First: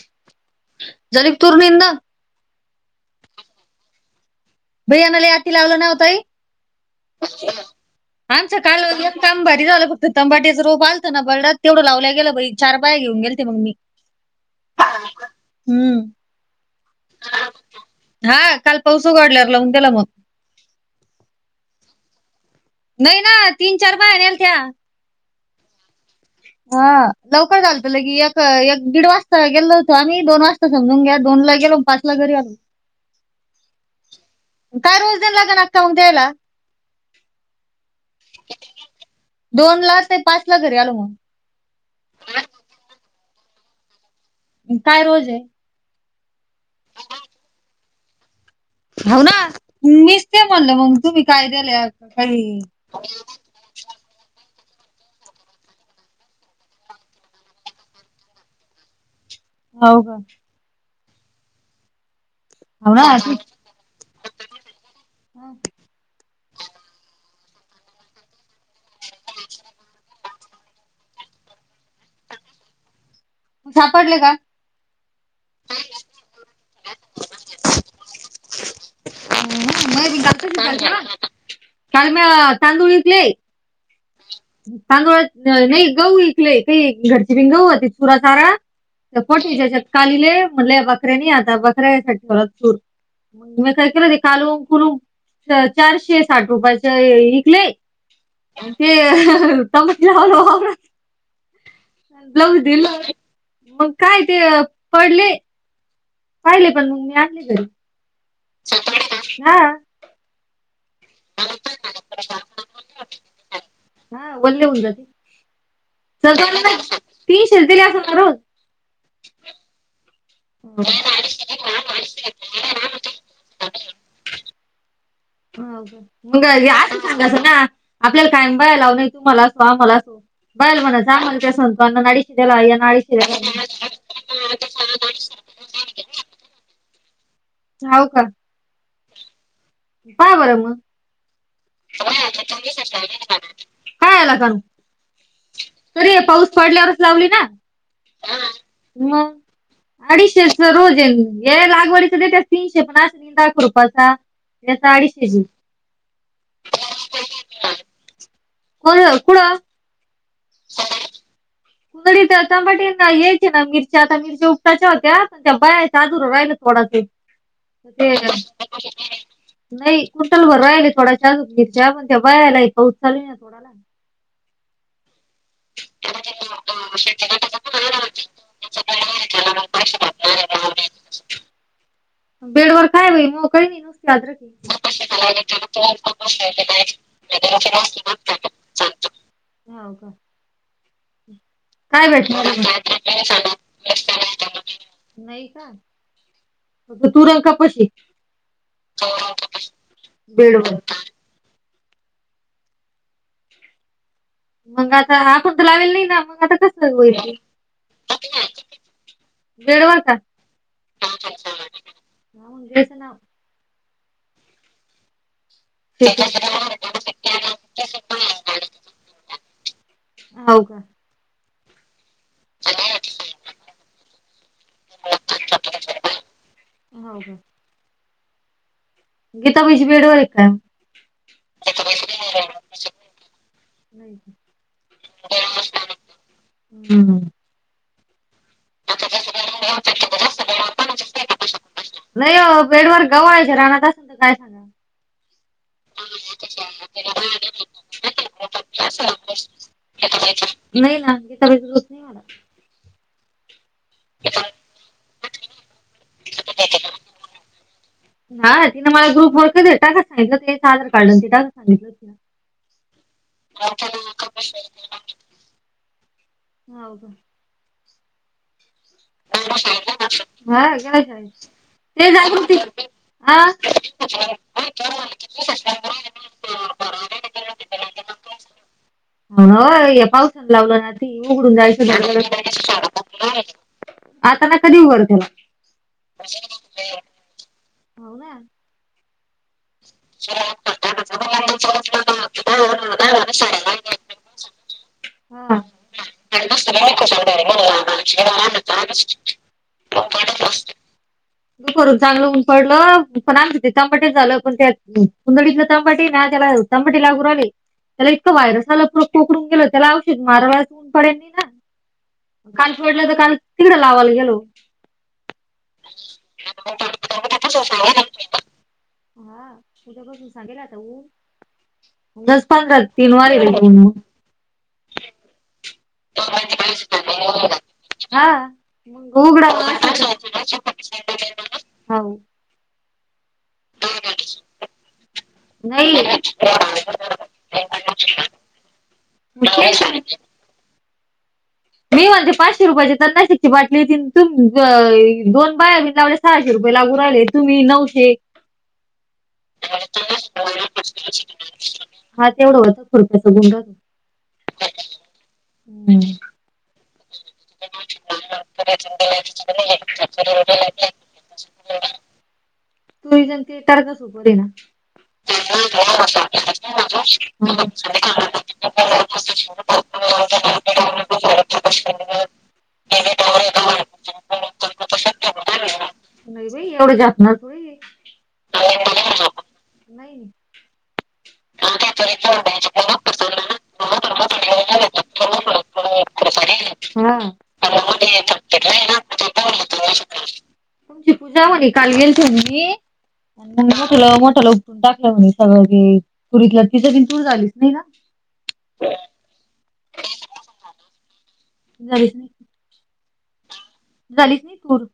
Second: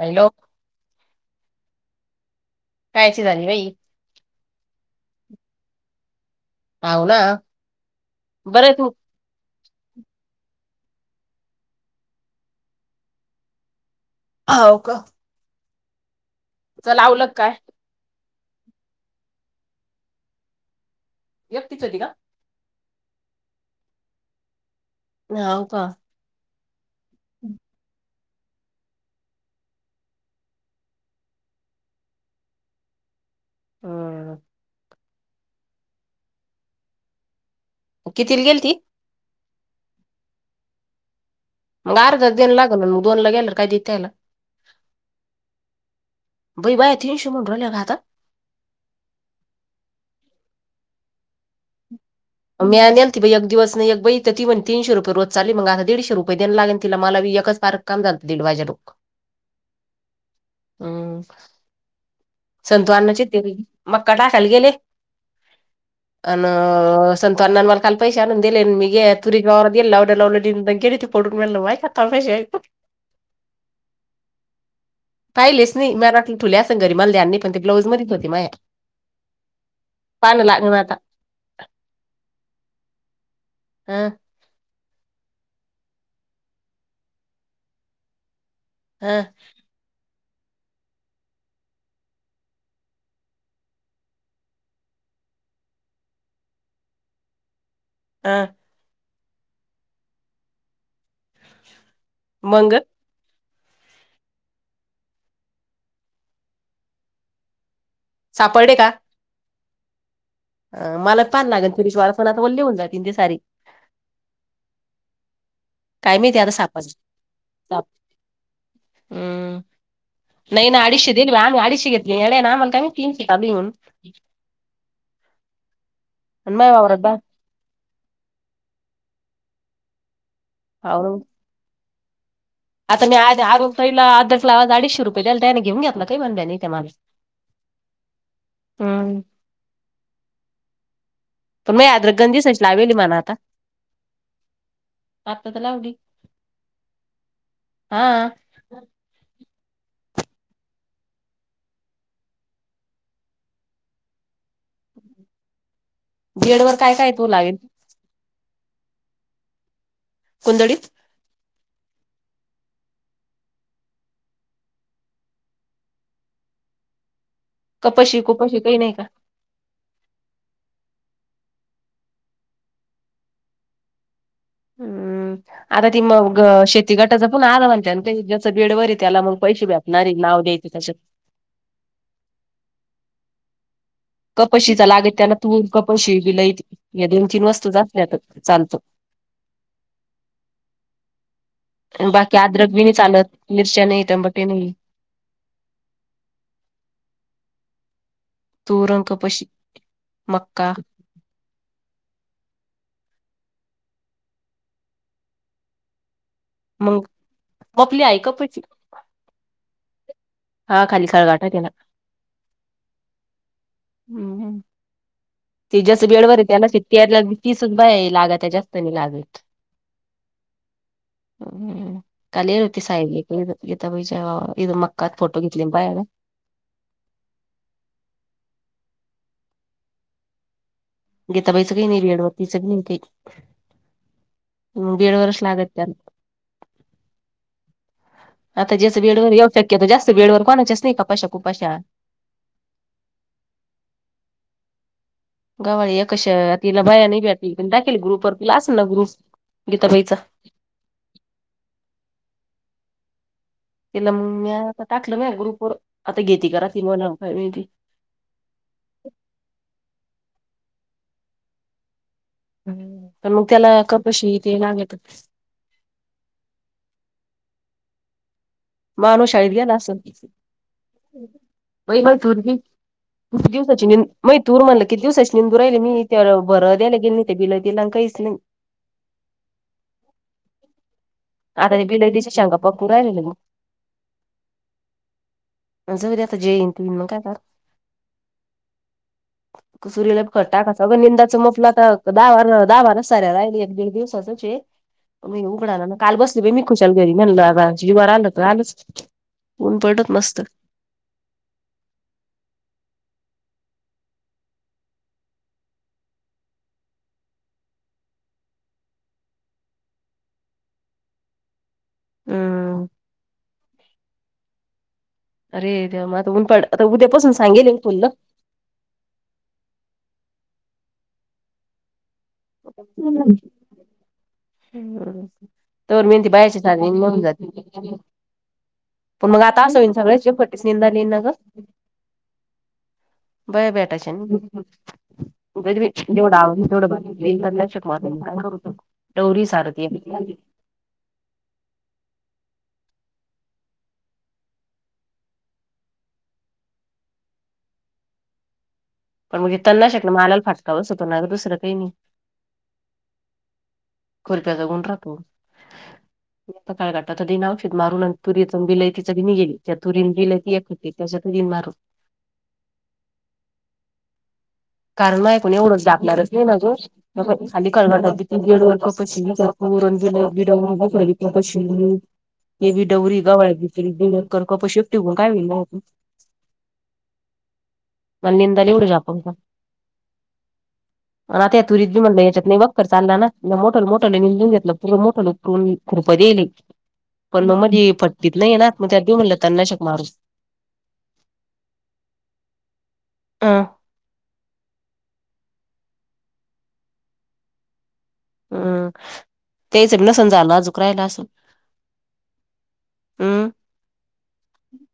आइ लो जलग तुर्नंदनेदा कायची झाली बाई बिरयाणाला यााती लावलं नव्हताई हाव ना आमचं बरं आहे तू काल काम भारी झालं फक्त तंबाट्याचा रप आलं ना बडात तेवढं लावला गेलं बई चार पाय घेऊनेल ते मग मी हव का हम्म च लावलं काय हा काल पाऊस उ गडल्यावर लावून त्याला मग एकटिच आली ना नाय ना तीन चार बाहेनल आलथा हो का. हा लवकर चालत ल की. एक दीड वाजता गेलो होतो आम्ही दोन वाजता समजून घ दोन ला गेलो पाचला घरी आल. [inaudible] हम्. काय रोजदन लाग ना काऊ त्या्याला. किती गेल ती. दोन ला ते पाच ला घरी आल मग. मग अर्धा देन लागल मग दोन ला गेला काय तथ्यायला. काय रोज आहे. बुबा [unintelligible] खात हो ना मीच ते म्हणलं मग तुम्ही कायद्याला. [unintelligible] नेल दिवस नाही एक ब त तर तीण तीनशे रुपे रो चाली म आता दडशे रुपय दयला लागल तिला एकच पार काम झालं दड वाजेक. होव का. हम संतू हो अण्णा चे ना तेरी. मक्का टाकाय गेले अन संतुअण्णा मला काल. पैसे आणून दिले मी तुरी गाला गेल लावड लावले त पडून मल माय का पैसे. सापडले का पाहिलेच नाही मटलं ठुल्या असं घरी मला पण ते ब्लाऊज मधत होती माया, पान लाग म आता सांग ना तांदुळीतले हा. तानदोळ नाही गहू ईकलेय ते घरची बि गहूतीच पुरा सारा हं पटच्याच्या कालीले म्हटले बकऱ्यानी आता बकऱ्या साठी होला चूर मी काय केलं ते काल कुलू चारशे साठ रुपयाच विकले. हा. ते हा मंग [unintelligible] मग काय ते पडले. पाहिले पण मग मी आणले सापडले का तरी हा. अ मला ताण लागल फिरीश्लाणता वल्ले होऊनात ते सारी. हा वल्ले होऊन जाते, काय माहिती चल आता सापड ती शेजलेली साप असल ना रोज. हम्म, नैन रोज अडीश देल्वा आम अडश घेत [unintelligible] हो मग आणि माझ्या वावरात असं बा सांगाचं ना आपल्याला कायम बाय लाव हाय तूमला असो आमला आसो बल मला हाव चांग मलते संतो अन नडीशला [unintelligible] आता मी आ अग तलार्ध किला अडीचशे रुपये द्याला त्याने घेऊन घ्या आपलं काही बण्या नाही त्या मला. होव का. हम्म. पहा बर मग. पण माझी अद्रक गंजीसच लावेली म्हणा आता हाला क [unintelligible] आता तर लावली तरी हे पाऊस पडल्यावरच लावली ना हा, मग. अडीचशे रोज आहे हे लागवडीच देत्यात तीनशे पण निंदाखुरपाचा याच अडीचशेच हे. बीएड वर काय काय तू लागेल. होन कुड. कुंदडीत. तडी तमाट यायचे ना मिरच्या आता मिरच्या उघटायच्या होत्या पण त्या बयाजू राहिल थोडासे. अ कपशी कुपशी काही नाही का [unintelligible] नाही कुंटल भर राहिले थोडा मीरच्या पण त्या बायायला पाऊत चालूय ना थोडाला. हम्म. आता ती मग शेती गटाच पण आलं म्हणत्यात. ज्याच बेडवर आहे त्याला मग पैसे भेटणारए नाव द्यायच त्याच्यात. बेडवर काय होईल? म काही नाही ना? कपशीचा लागेल त्याला तूर कपशी बिलई या दोन तीन वस्तू असल्या तर चालतं. [inaudible] हा का? काय बाकी भेटणार अद्रक बी नाही चालत. आहे मग? मिरच्या नाही. तंबाटे नाही. नाही का? फक्त तुरं आणि कपाशी. तुरं अन कपाशी, बेडवर. मक्का. मंग आता? आपण तर लावेल नाही ना? मग आता कस मग होईल? मपली आहे कपची बेड वर का? हा [unintelligible] खाली खळगाटा त्याला घ्या मग देवाचं नाव. हम्म. ते ज्याचं बेडवरए त्याला [unintelligible] तीसच बाया लागत्या जास्त नाही लागत. हाव का हं. काल येल होते साहेब. येत इथं मक्कात फोटो घेतले ना बायान. बर. गीता बाई बेडवर ए का? गेताबाईचं काही नाही बेडवरतीच [unintelligible] बी ती. नाही का? बेडवरच लागत त्यांना. हम्म आता ज्याचं बेडवरए येऊ शक्यतो जास्त बेडवर कोणायच नाही कपाशा कुपाशा. नाही हो, बेडवर [unintelligible] राहनात असेल तर काय सांगा. गव्हाला एकच [unintelligible] तिला बाया नाही भेटली पण टाकेलए ग्रुप वर. तिला असेल ना ग्रुप गीताबाईचा. नाही ना. विचार जुळत नाही. मला. तिला मंग मी आता टाकलं ना म ग्रुपवर. आता घेती का राहायती काय माहिती. हा. तिनं मला ग्रुपवर टाकाय सांगितलं एक आधार कार्डन ते टाकाय सांगितलं होत तिनं. अन मग त्याला कपाशी ते लागत. हाव का? मानु शाळेत गेला आसल. हा गेला म शाळेत. ते मई तूर जागृती मी. हा किती दिवसाची म, मई तूर म्हनलं किती दिवसाची निंदू राहिले मी. ते भर द्याला गेलते बिलतीला काहीच नाही. हां. या पावसान लावलं ना ती उघडून आता ते जायचं बिलाईतीच्या शेंगा पाकू राहिलेल्या [unintelligible] आता ना कधी उघाड त्याला. जऊर आता जे येइन तु मग काय कर- हो सुरीला खत टाकायचं अगं निंदाचं मपलं ना. आता दहा बारा दहा बारा साऱ्या राहिली एक दीड [unintelligible] दिवसाचच आहे. मी उघडा ना काल हम बसली बाई मी खुशाल घरी म्हणलं जीवावर आलं [unintelligible] तर ऊन पडलत मस्त. कुणीकडून चांगलं उन पडलं. पण आमचे ते तंबाटे झालं पण त्या कुंडडीतलं तंबाटेये त ना त्याला- तंबाटे लागू राहिले. त्याला इतकं वायरस आलं. परत पोखरून गेलं, त्याला औषध माराव असं ऊन पडे नाही ना. काल हम्म सोडलं तर काल, तिकडं लावायला गेलो. अरे देवा! आता ऊनपाड, आता उद्यापासून सांगेलए ना तुला. हा. उद्या पासून सांगेल ए आता ऊन. दस पंधरा तीन वार ये ऊन. ह तवर मेहनती बायाच्या [unintelligible] निम्मं होऊन जातील. हा पण मग आता आस होईन, सगळच एकठी निंदायला येईन ना ग? हो दवा भेटायच्या नाही [unintelligible] घेईल नाही मी [unintelligible] काय करु मग? बुरी मग तेच सारतेय ना. मी म्हणते पाचशे रुपयाची कपाशीची बाटली येती. न तुम्ही दोन बाया नाही लावल्या- सहाशे रुपये लागू राहिले. तुम्ही नऊशे- पण मग तणनाशकन मलाही फटका बसतो ना? दुसरं काही नाही. हा तेवढं होतं, खुरत गुंड कोरीप्याज कोड राप काळघाटाातध नावशेत मारून तुरीचं बिल त चग गेली त्या तुरी बियती एकख हो. त्याच्या तरी मारू. तु्ही जणते तारगसोपे ना. कारण माझ्याकडून एवढ झाकणारच नाही ना ग. खाली क त हं. दीड वर् पशीलीरणब बिड खरीतशी हे ब डवररी गवळ बरीडक कर कपशीक ठवण काय व्हईल मग एवढ जातणार. मला निंदाली एवढ जा आप नाही. आणि आता त्या तुरीत हा बी म्हटलं याच्यात नाही बर चालला ना, मोठ मोठ निंदून घेतलं मोठ. कू करपतीले. पण मग मध्ये फट्टत नाहीये ना मग त्या देऊ म्हणलं तरनाशक मारू. तुमची पूजा म्हणी काल गेलतो म्हणी. मोठलं मोठ्याला उठून टाकलं म्हणे सगळं जे तुरीतलं ति ज कन टूर झालीच नाही ना. हम्म तेच नसल झालं अजुक रायला असन. नाही. हम. झालीस नाही तूर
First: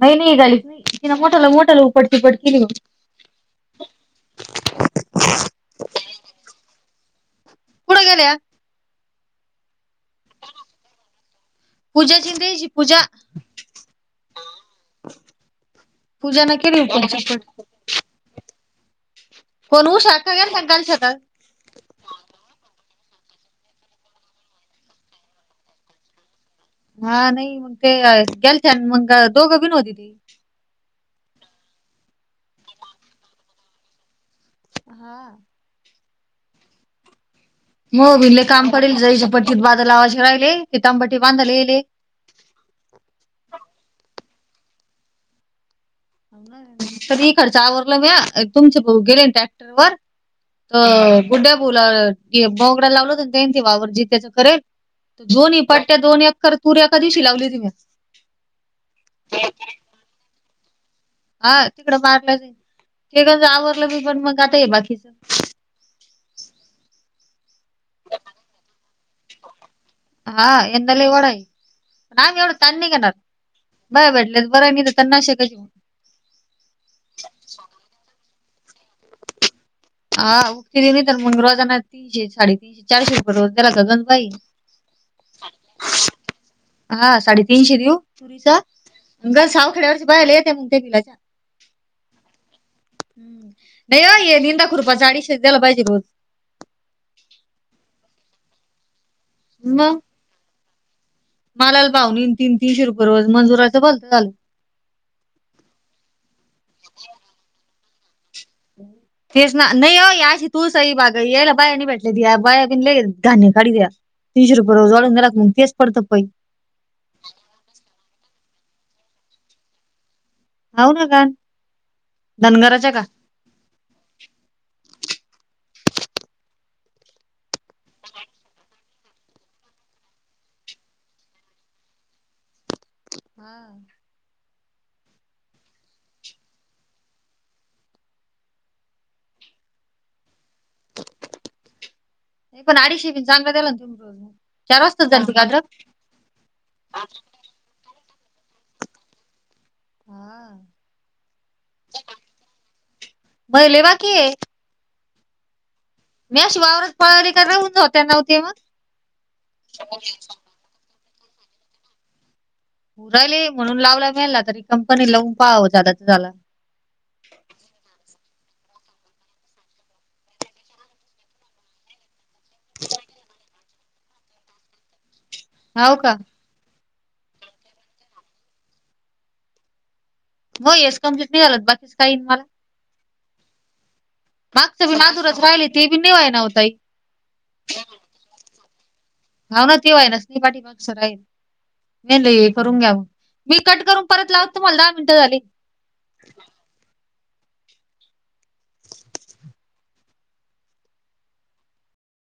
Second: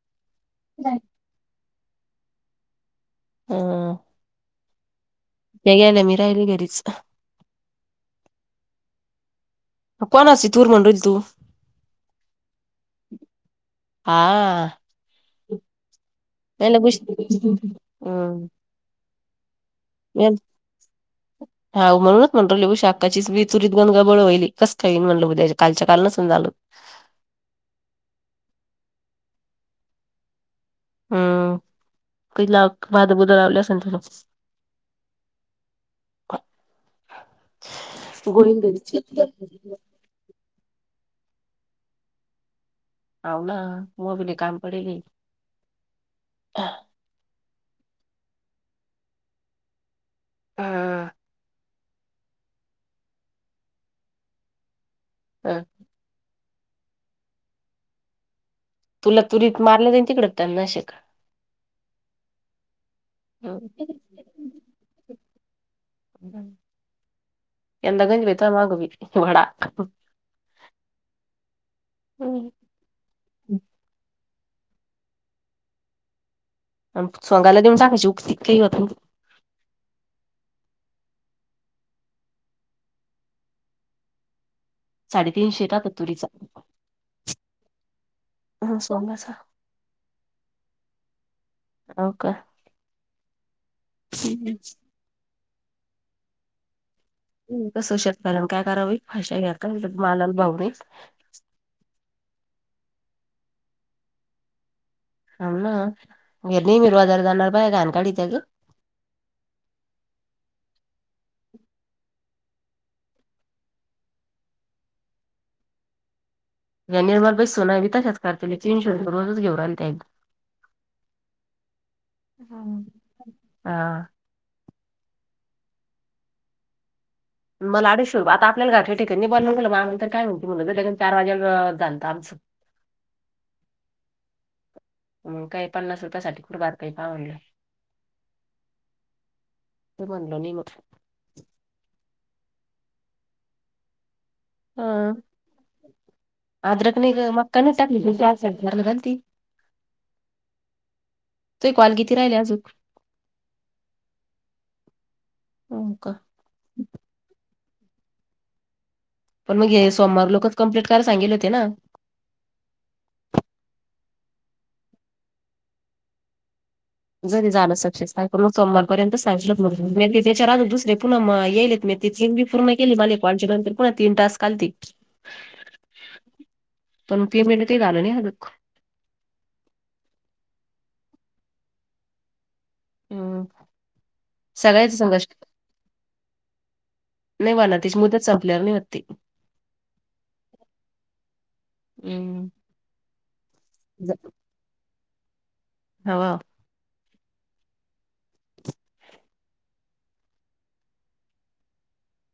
नाही नाही गाली तीन मोठाला मोठाला उपडतीपड केली होती. ह. त्या गेल्या, मी राहिली घरीच. कुड गेलेया? कोणाची तूर म्हणू राहिली तु? पूजा ची आणि त्याची पूजा हा पूजानं त्यांना केली उपट तिपट हम. कोण ऊ शाखा ग शकालच्याछत. हा म्हणूनच म्हटल उषा अक्काची विचुरीत गनगा बळवाहिली कस काही म्हटलं ब्या कालच्या काल नसल झाल. हा नाही मग ते गेल मग दोघं बीनवती हम किला भाद बुद लावले असेल. हा. [inaudible] गोळीनं घरीच [unintelligible] हाव न म भी लय काम पडेल हे. तरी इकडच आवरल म्या तुमचे भाऊ गेले न ट्रॅक्टर वर त हा गुड्ड्या बोला [unintelligible] त्यांनी ते वावर जात्याच करेल. दोनही पट्ट्या दोन एक कर तोऱ्या एका दिवशी लावली होती म्या. तुला तुरीत मारलं जाईल तिकड [unintelligible] हा तिकडं मारलं जाईल ते गज आवरलं मी पण मग आता हे बाकीचं. [unintelligible] हा यंदा लय वडा आहे आम्ही एवढा ताण नाही घेणार बाया भेटला तर बर आहे नाहीतर सोगायला देऊन टाकायची उक्ती काही होत नाही. हा उगती दि नाही तर मग रोजांना तीनशे साडेतीीनशे चारशे रुपये दिला तर गण बाई साडेतीनशे राहतात तत्तुरीचा. हा साडेतीनशे देव पुरीचा सोंगाचा गल सावखेड्यावरची बाहिला येत्या मु त्या्या विलाच्या हाव का? नाही हो हे निंदा खुरपाचा अदिशशेच दिला पाहिजे रोज. कस शेतकऱ्यांना कस कराव बाई पाशा घेऊ का बाई मग मालाला भाव नाही. मालाला भाव नाही आणि तीन तीनशे रुपये रोज मजुराचं घर झालं हाव ना या नेहमी रोजानं जाणाऱ्या बाया घाण काढतात ग [inaudible] नाही हो या अशी तुळसाई त्याला बाया नाही भेटले की या बाया दिल्याचे घाण काढतात. तीनशे रुपये रोज वाढून गेला की तेच करतं पडी. या निर्मला बाईच्या सुना ती तशाच करतात तीनशे रुपये घेऊन राहिल्या त्या. हाव ना का धनगराच्या का हां मला अडीशे आता आपल्याला घर ठ ठिक आहे बनवून गलं मग तर काय म्हणती मुलं ज लगन चार वाजेला जाणतं आचं. हां मग काही पन्नास रुपया साठी कुठे बारकाई पाव म्हटले. काय म्हणलं नाही मग. नाही पण अडीचशे बी चांगला त्याला ना तुम चार वाजताच मग झालती का अद्रक. अद्रक [unintelligible] हा तये कॉल किती राहिलेत अजून? मग लय बाकी आहे हो का मी अशी वावरात पळाले केले उंच होतील ना मग ते. पण हे सोमवार लोकच कम्प्लीट करायला सांगितले होते ना. राहिले मग लावला आता रिकापन आहे तर लावून पहाव झाले तर झालं झालं जरी जाण तसां मग सोमवारपर्यंत सांगल मग त्याच्या दुसरे पुन येईलेत मी. ते तीन पूर्ण केले कालचे पुन्हा मला तीन तास्क आलते. होव का पण पेमेंट काय झालं नाही आजूक. मग हेच कम्प्लीट नाही झालं तर बाकी काय येईल मला. हम्म मागचं बी सगळ्याच संघर्ष माजुरच राहिली ते बी नाय व्हयना ओ ताई. मी होते. ते होईना तू राहिले पाठीमागचा राहील नाही नाही हम्म हे करून घ्याव मी कट करून परत लावत तुम्हाला दहा मिनटं झाले. हाव हाव